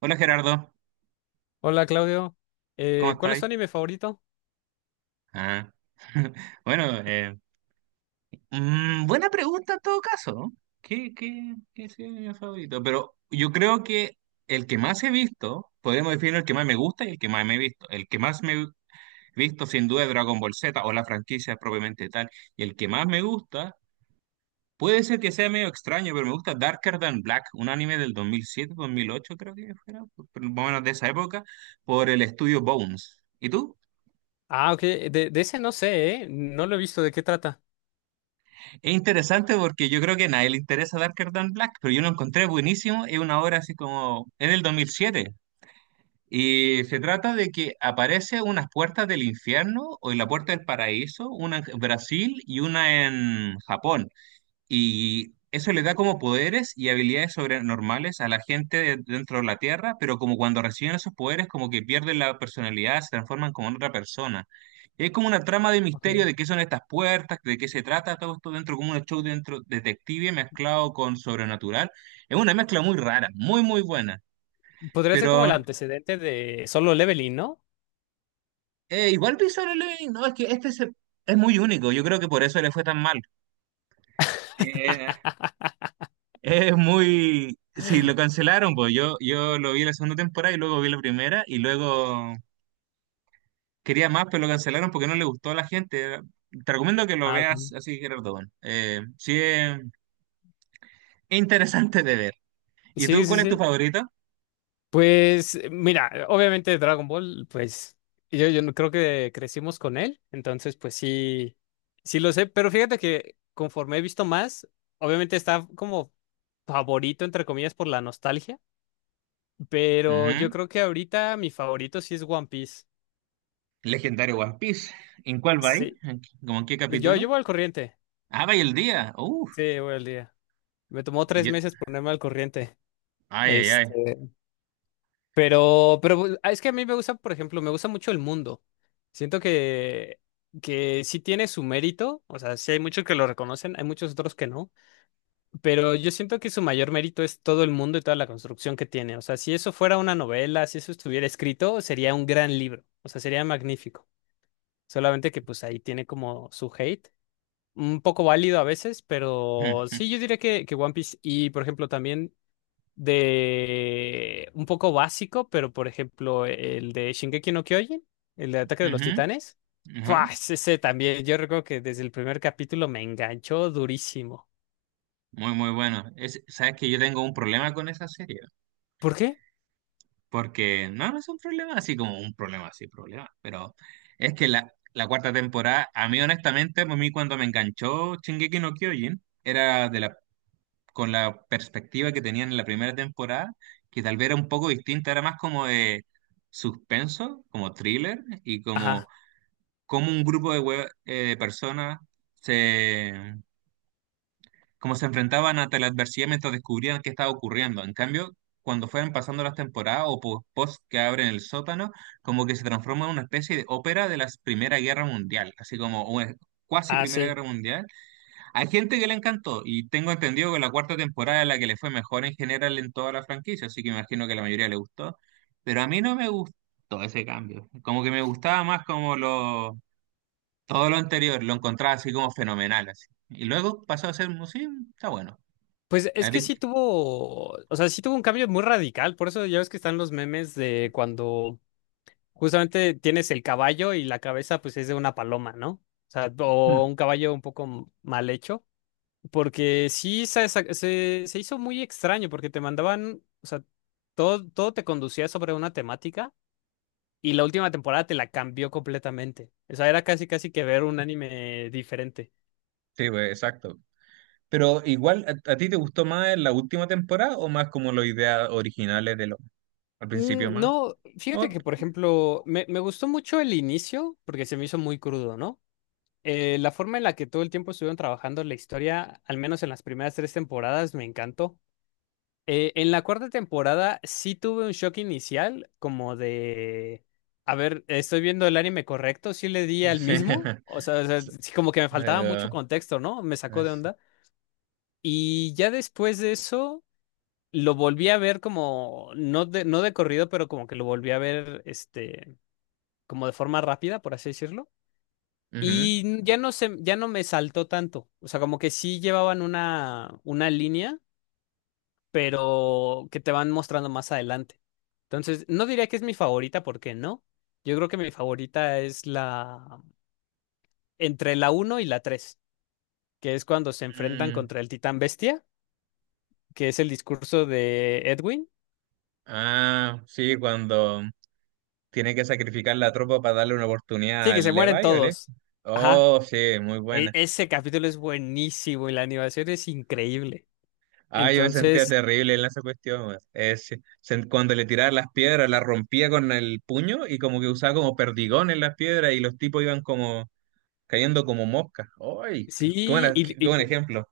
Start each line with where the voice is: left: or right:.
right: Hola, Gerardo,
left: Hola Claudio.
right: ¿cómo
left: ¿Cuál es
right: estáis?
left: tu anime favorito?
right: Ah, bueno, buena pregunta en todo caso. ¿Qué sería mi favorito? Pero yo creo que el que más he visto, podríamos definir el que más me gusta y el que más me he visto. El que más me he visto sin duda es Dragon Ball Z o la franquicia propiamente tal. Y el que más me gusta, puede ser que sea medio extraño, pero me gusta Darker Than Black, un anime del dos mil siete, dos mil ocho creo que fuera, más o menos de esa época, por el estudio Bones. ¿Y tú?
left: Ah, ok, de ese no sé, ¿eh? No lo he visto, ¿de qué trata?
right: Es interesante porque yo creo que a nadie le interesa Darker Than Black, pero yo lo encontré buenísimo. Es una obra así como. Es del 2007. Y se trata de que aparece unas puertas del infierno o en la puerta del paraíso, una en Brasil y una en Japón. Y eso le da como poderes y habilidades sobrenormales a la gente dentro de la Tierra, pero como cuando reciben esos poderes, como que pierden la personalidad, se transforman como en otra persona. Y es como una trama de misterio
left: Okay.
right: de qué son estas puertas, de qué se trata, todo esto dentro, como un show dentro detective mezclado con sobrenatural. Es una mezcla muy rara, muy, muy buena.
left: Podría ser como el
right: Pero
left: antecedente de Solo Leveling, ¿no?
right: igual Visual Living, no, es que es muy único, yo creo que por eso le fue tan mal. Es muy... Sí, lo cancelaron, pues yo lo vi la segunda temporada y luego vi la primera y luego quería más, pero lo cancelaron porque no le gustó a la gente. Te recomiendo que lo
left: Ah, ok.
right: veas así, Gerardo. Bueno. Sí, es interesante de ver. ¿Y
left: Sí,
right: tú
left: sí,
right: cuál es tu
left: sí.
right: favorito?
left: Pues mira, obviamente Dragon Ball, pues yo no- creo que crecimos con él, entonces pues sí, sí lo sé, pero fíjate que conforme he visto más, obviamente está como favorito, entre comillas, por la nostalgia, pero
right: Ujú.
left: yo creo que ahorita mi favorito sí es One Piece.
right: Legendario One Piece. ¿En cuál va ahí?
left: Sí.
right: ¿Cómo en qué
left: Yo
right: capítulo?
left: voy al corriente.
right: Ah, va y el día. Uf.
left: Sí, voy al día. Me tomó
right: Y
left: tres
right: yo-
left: meses ponerme al corriente.
right: Ay, ay, ay.
left: Este, pero es que a mí me gusta, por ejemplo, me gusta mucho el mundo. Siento que sí tiene su mérito. O sea, sí hay muchos que lo reconocen, hay muchos otros que no. Pero yo siento que su mayor mérito es todo el mundo y toda la construcción que tiene. O sea, si eso fuera una novela, si eso estuviera escrito, sería un gran libro. O sea, sería magnífico. Solamente que pues ahí tiene como su hate, un poco válido a veces, pero
right: Ujú,
left: sí, yo diría que One Piece y, por ejemplo, también de un poco básico, pero, por ejemplo, el de Shingeki no Kyojin, el de Ataque de los
right: ujú,
left: Titanes, ¡fua! Ese también, yo recuerdo que desde el primer capítulo me enganchó durísimo.
right: muy, muy bueno. Es, sabes que yo tengo un problema con esa serie.
left: ¿Por qué?
right: Porque no, no es un problema así como un problema así, problema. Pero es que la cuarta temporada, a mí honestamente, a mí cuando me enganchó Shingeki no Kyojin, era de la, con la perspectiva que tenían en la primera temporada, que tal vez era un poco distinta, era más como de suspenso, como thriller, y como,
left: Ajá,
right: como un grupo de personas como se enfrentaban ante la adversidad mientras descubrían qué estaba ocurriendo. En cambio, cuando fueron pasando las temporadas o post que abren el sótano, como que se transforma en una especie de ópera de la Primera Guerra Mundial, así como una cuasi
left: ah,
right: Primera
left: sí.
right: Guerra Mundial. Hay gente que le encantó y tengo entendido que la cuarta temporada es la que le fue mejor en general en toda la franquicia, así que imagino que a la mayoría le gustó, pero a mí no me gustó ese cambio, como que me gustaba más como lo... Todo lo anterior lo encontraba así como fenomenal, así. Y luego pasó a ser, sí, está bueno.
left: Pues
right: A
left: es que
right: ti-
left: sí tuvo, o sea, sí tuvo un cambio muy radical, por eso ya ves que están los memes de cuando justamente tienes el caballo y la cabeza pues es de una paloma, ¿no? O sea, o un caballo un poco mal hecho, porque se hizo muy extraño porque te mandaban, o sea, todo te conducía sobre una temática y la última temporada te la cambió completamente. O sea, era casi casi que ver un anime diferente.
right: Sí, pues, exacto. Pero igual, ¿ a ti te gustó más la última temporada o más como las ideas originales de lo al principio
left: Mm,
right: más?
left: no, fíjate que
right: Ot-
left: por ejemplo, me gustó mucho el inicio porque se me hizo muy crudo, ¿no? La forma en la que todo el tiempo estuvieron trabajando la historia, al menos en las primeras tres temporadas, me encantó. En la cuarta temporada sí tuve un shock inicial, como de, a ver, estoy viendo el anime correcto, sí le di
right: no
left: al
right: sé.
left: mismo, o sea,
right: S-
left: sí como que me faltaba mucho
right: eh,
left: contexto, ¿no? Me sacó de
right: es-
left: onda. Y ya después de eso, lo volví a ver como, no de corrido, pero como que lo volví a ver, este, como de forma rápida, por así decirlo.
right: ujú.
left: Y ya no me saltó tanto. O sea, como que sí llevaban una línea, pero que te van mostrando más adelante. Entonces, no diría que es mi favorita, porque no. Yo creo que mi favorita es la entre la uno y la tres, que es cuando se enfrentan
right: Mm,
left: contra el titán bestia, que es el discurso de Edwin.
right: ah, sí, cuando tiene que sacrificar la tropa para darle una oportunidad
left: Sí, que se
right: al
left: mueren
right: Levi, ¿vale?
left: todos. Ajá.
right: Oh, sí, muy buena.
left: Ese capítulo es buenísimo y la animación es increíble.
right: Ah, yo me sentía
left: Entonces,
right: terrible en esa cuestión, weón. Es, cuando le tiraba las piedras, las rompía con el puño y como que usaba como perdigón en las piedras y los tipos iban como cayendo como moscas. ¡Ay! ¡Qué, qué
left: sí,
right: buena- qué- qué buen
left: y,
right: ejemplo!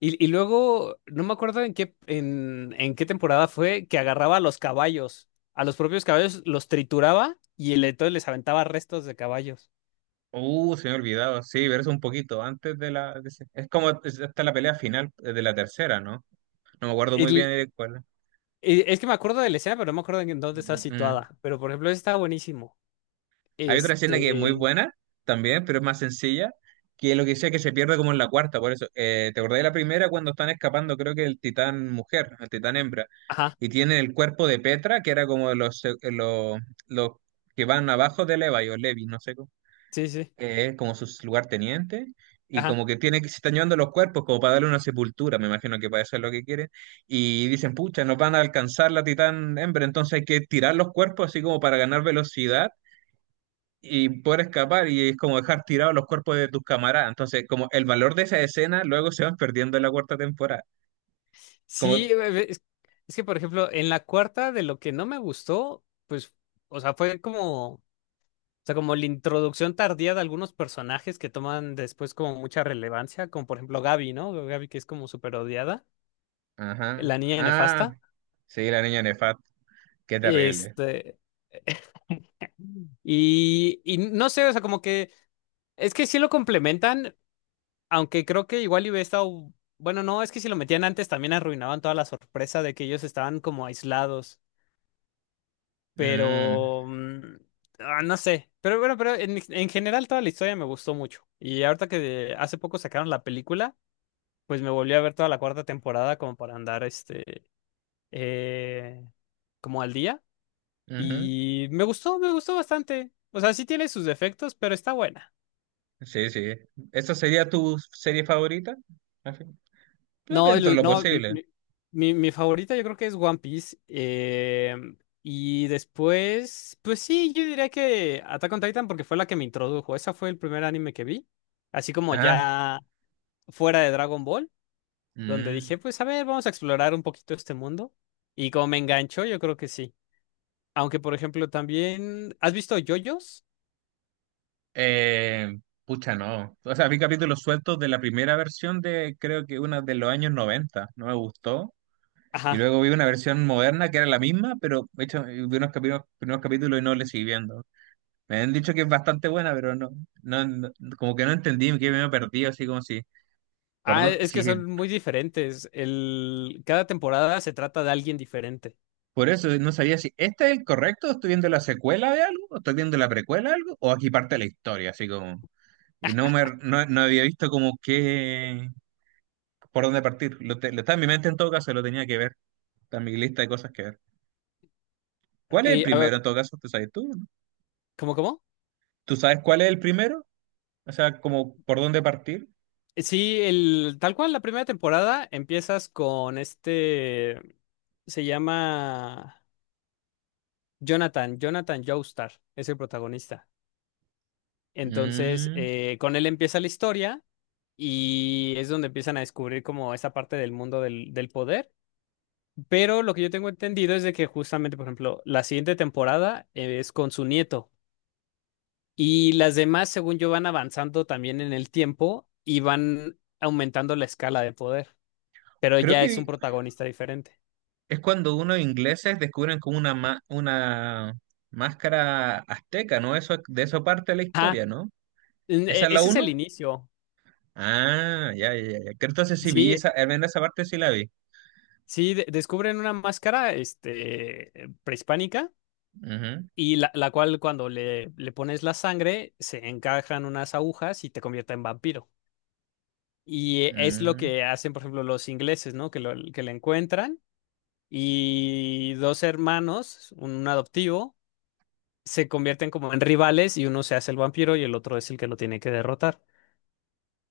left: Y, y luego, no me acuerdo en qué, en qué temporada fue que agarraba a los caballos, a los propios caballos, los trituraba y entonces les aventaba restos de caballos.
right: Se me ha olvidado. Sí, pero es un poquito antes de la... es como hasta la pelea final de la tercera, ¿no? No me acuerdo muy bien
left: El-
right: de cuál.
left: es que me acuerdo de la escena, pero no me acuerdo en dónde está
right: Mm, mm.
left: situada. Pero por ejemplo, ese está buenísimo.
right: Hay otra escena que es muy
left: Este.
right: buena también, pero es más sencilla, que es lo que sea que se pierde como en la cuarta, por eso. ¿Te acordás de la primera cuando están escapando, creo que el titán mujer, el titán hembra,
left: Ajá,
right: y tiene el cuerpo de Petra, que era como los que van abajo de Levi o Levi, no sé cómo,
left: sí, sí.
right: como sus lugartenientes, y
left: Ajá.
right: como que tiene que se están llevando los cuerpos como para darle una sepultura, me imagino que para eso es lo que quieren, y dicen, pucha, nos van a alcanzar la titán hembra, entonces hay que tirar los cuerpos así como para ganar velocidad y poder escapar y es como dejar tirados los cuerpos de tus camaradas. Entonces, como el valor de esa escena luego se van perdiendo en la cuarta temporada. Como,
left: Sí, es que por ejemplo, en la cuarta de lo que no me gustó, pues, o sea, fue como. O sea, como la introducción tardía de algunos personajes que toman después como mucha relevancia, como por ejemplo Gaby, ¿no? Gaby que es como súper odiada,
right: ajá,
left: la niña
right: ah,
left: nefasta.
right: sí, la niña Nefat, qué terrible.
left: Este, y no sé, o sea, como que es que sí lo complementan, aunque creo que igual y hubiera estado, bueno, no, es que si lo metían antes también arruinaban toda la sorpresa de que ellos estaban como aislados,
right: Mm,
left: pero mm, ah, no sé, pero bueno, pero en general toda la historia me gustó mucho. Y ahorita que hace poco sacaron la película, pues me volví a ver toda la cuarta temporada como para andar este eh, como al día,
right: ujú,
left: y me gustó bastante. O sea, sí tiene sus defectos, pero está buena.
right: sí, sí. ¿Esa sería tu serie favorita? Al fin, yo
left: No,
right: dentro de lo posible.
left: mi favorita yo creo que es One Piece. Y después, pues sí, yo diría que Attack on Titan porque fue la que me introdujo. Esa fue el primer anime que vi. Así como
right: Ah,
left: ya fuera de Dragon Ball, donde
right: mm,
left: dije, pues a ver, vamos a explorar un poquito este mundo. Y como me enganchó, yo creo que sí. Aunque, por ejemplo, también. ¿Has visto yoyos?
right: eh, pucha, no. O sea, vi capítulos sueltos de la primera versión de creo que una de los años 90. No me gustó. Y
left: Ajá.
right: luego vi una versión moderna que era la misma, pero de hecho vi unos capítulos, primeros capítulos y no le seguí viendo. Me han dicho que es bastante buena, pero no, no- como que no entendí, que me he perdido, así como si, por
left: Ah,
right: dónde-
left: es que
right: si,
left: son muy diferentes. El... cada temporada se trata de alguien diferente.
right: por eso no sabía si este es el correcto, o estoy viendo la secuela de algo, o estoy viendo la precuela de algo, o aquí parte la historia, así como, y no me, no, no había visto como qué, por dónde partir. Lo está en mi mente en todo caso, lo tenía que ver, está en mi lista de cosas que ver. ¿Cuál es el
left: Y, a ver,
right: primero en todo caso? ¿Tú sabes tú?
left: ¿cómo, cómo?
right: ¿Tú sabes cuál es el primero? O sea, como por dónde partir.
left: Sí, el... tal cual, la primera temporada empiezas con este. Se llama Jonathan, Jonathan Joestar, es el protagonista. Entonces,
right: Mm,
left: con él empieza la historia y es donde empiezan a descubrir como esa parte del mundo del poder. Pero lo que yo tengo entendido es de que justamente, por ejemplo, la siguiente temporada es con su nieto y las demás, según yo, van avanzando también en el tiempo y van aumentando la escala de poder, pero
right: creo
left: ya es un
right: que
left: protagonista diferente.
right: es cuando unos ingleses descubren como una, una máscara azteca, ¿no? Eso, de eso parte la
left: Ah,
right: historia, ¿no? ¿Esa es la
left: ese es el
right: uno?
left: inicio.
right: Ah, ya, ya, ya, ya. Que entonces sí vi
left: Sí,
right: esa, al menos esa parte sí la vi.
left: sí, descubren una máscara, este, prehispánica y la cual cuando le pones la sangre se encajan unas agujas y te convierte en vampiro. Y
right: Ujú,
left: es lo
right: mm.
left: que hacen, por ejemplo, los ingleses, ¿no? Que, que la encuentran y dos hermanos, un adoptivo, se convierten como en rivales y uno se hace el vampiro y el otro es el que lo tiene que derrotar.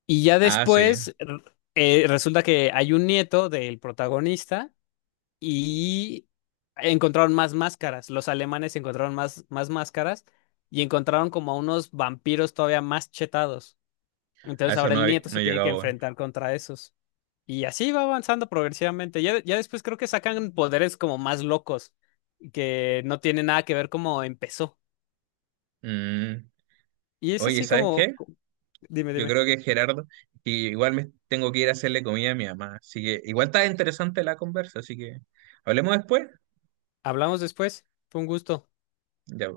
left: Y ya
right: Ah, sí.
left: después resulta que hay un nieto del protagonista y encontraron más máscaras. Los alemanes encontraron más máscaras y encontraron como unos vampiros todavía más chetados.
right: A
left: Entonces
right: eso
left: ahora el
right: no,
left: nieto
right: no
left: se
right: he
left: tiene que
right: llegado aún.
left: enfrentar contra esos. Y así va avanzando progresivamente. Ya después creo que sacan poderes como más locos, que no tienen nada que ver cómo empezó.
right: Mm.
left: Y es
right: Oye,
left: así
right: ¿sabes
left: como...
right: qué?
left: Dime,
right: Yo
left: dime.
right: creo que Gerardo, y igual me tengo que ir a hacerle comida a mi mamá. Así que igual está interesante la conversa, así que hablemos después.
left: Hablamos después. Fue un gusto.
right: Ya.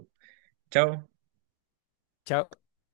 right: Chao.
left: Chao.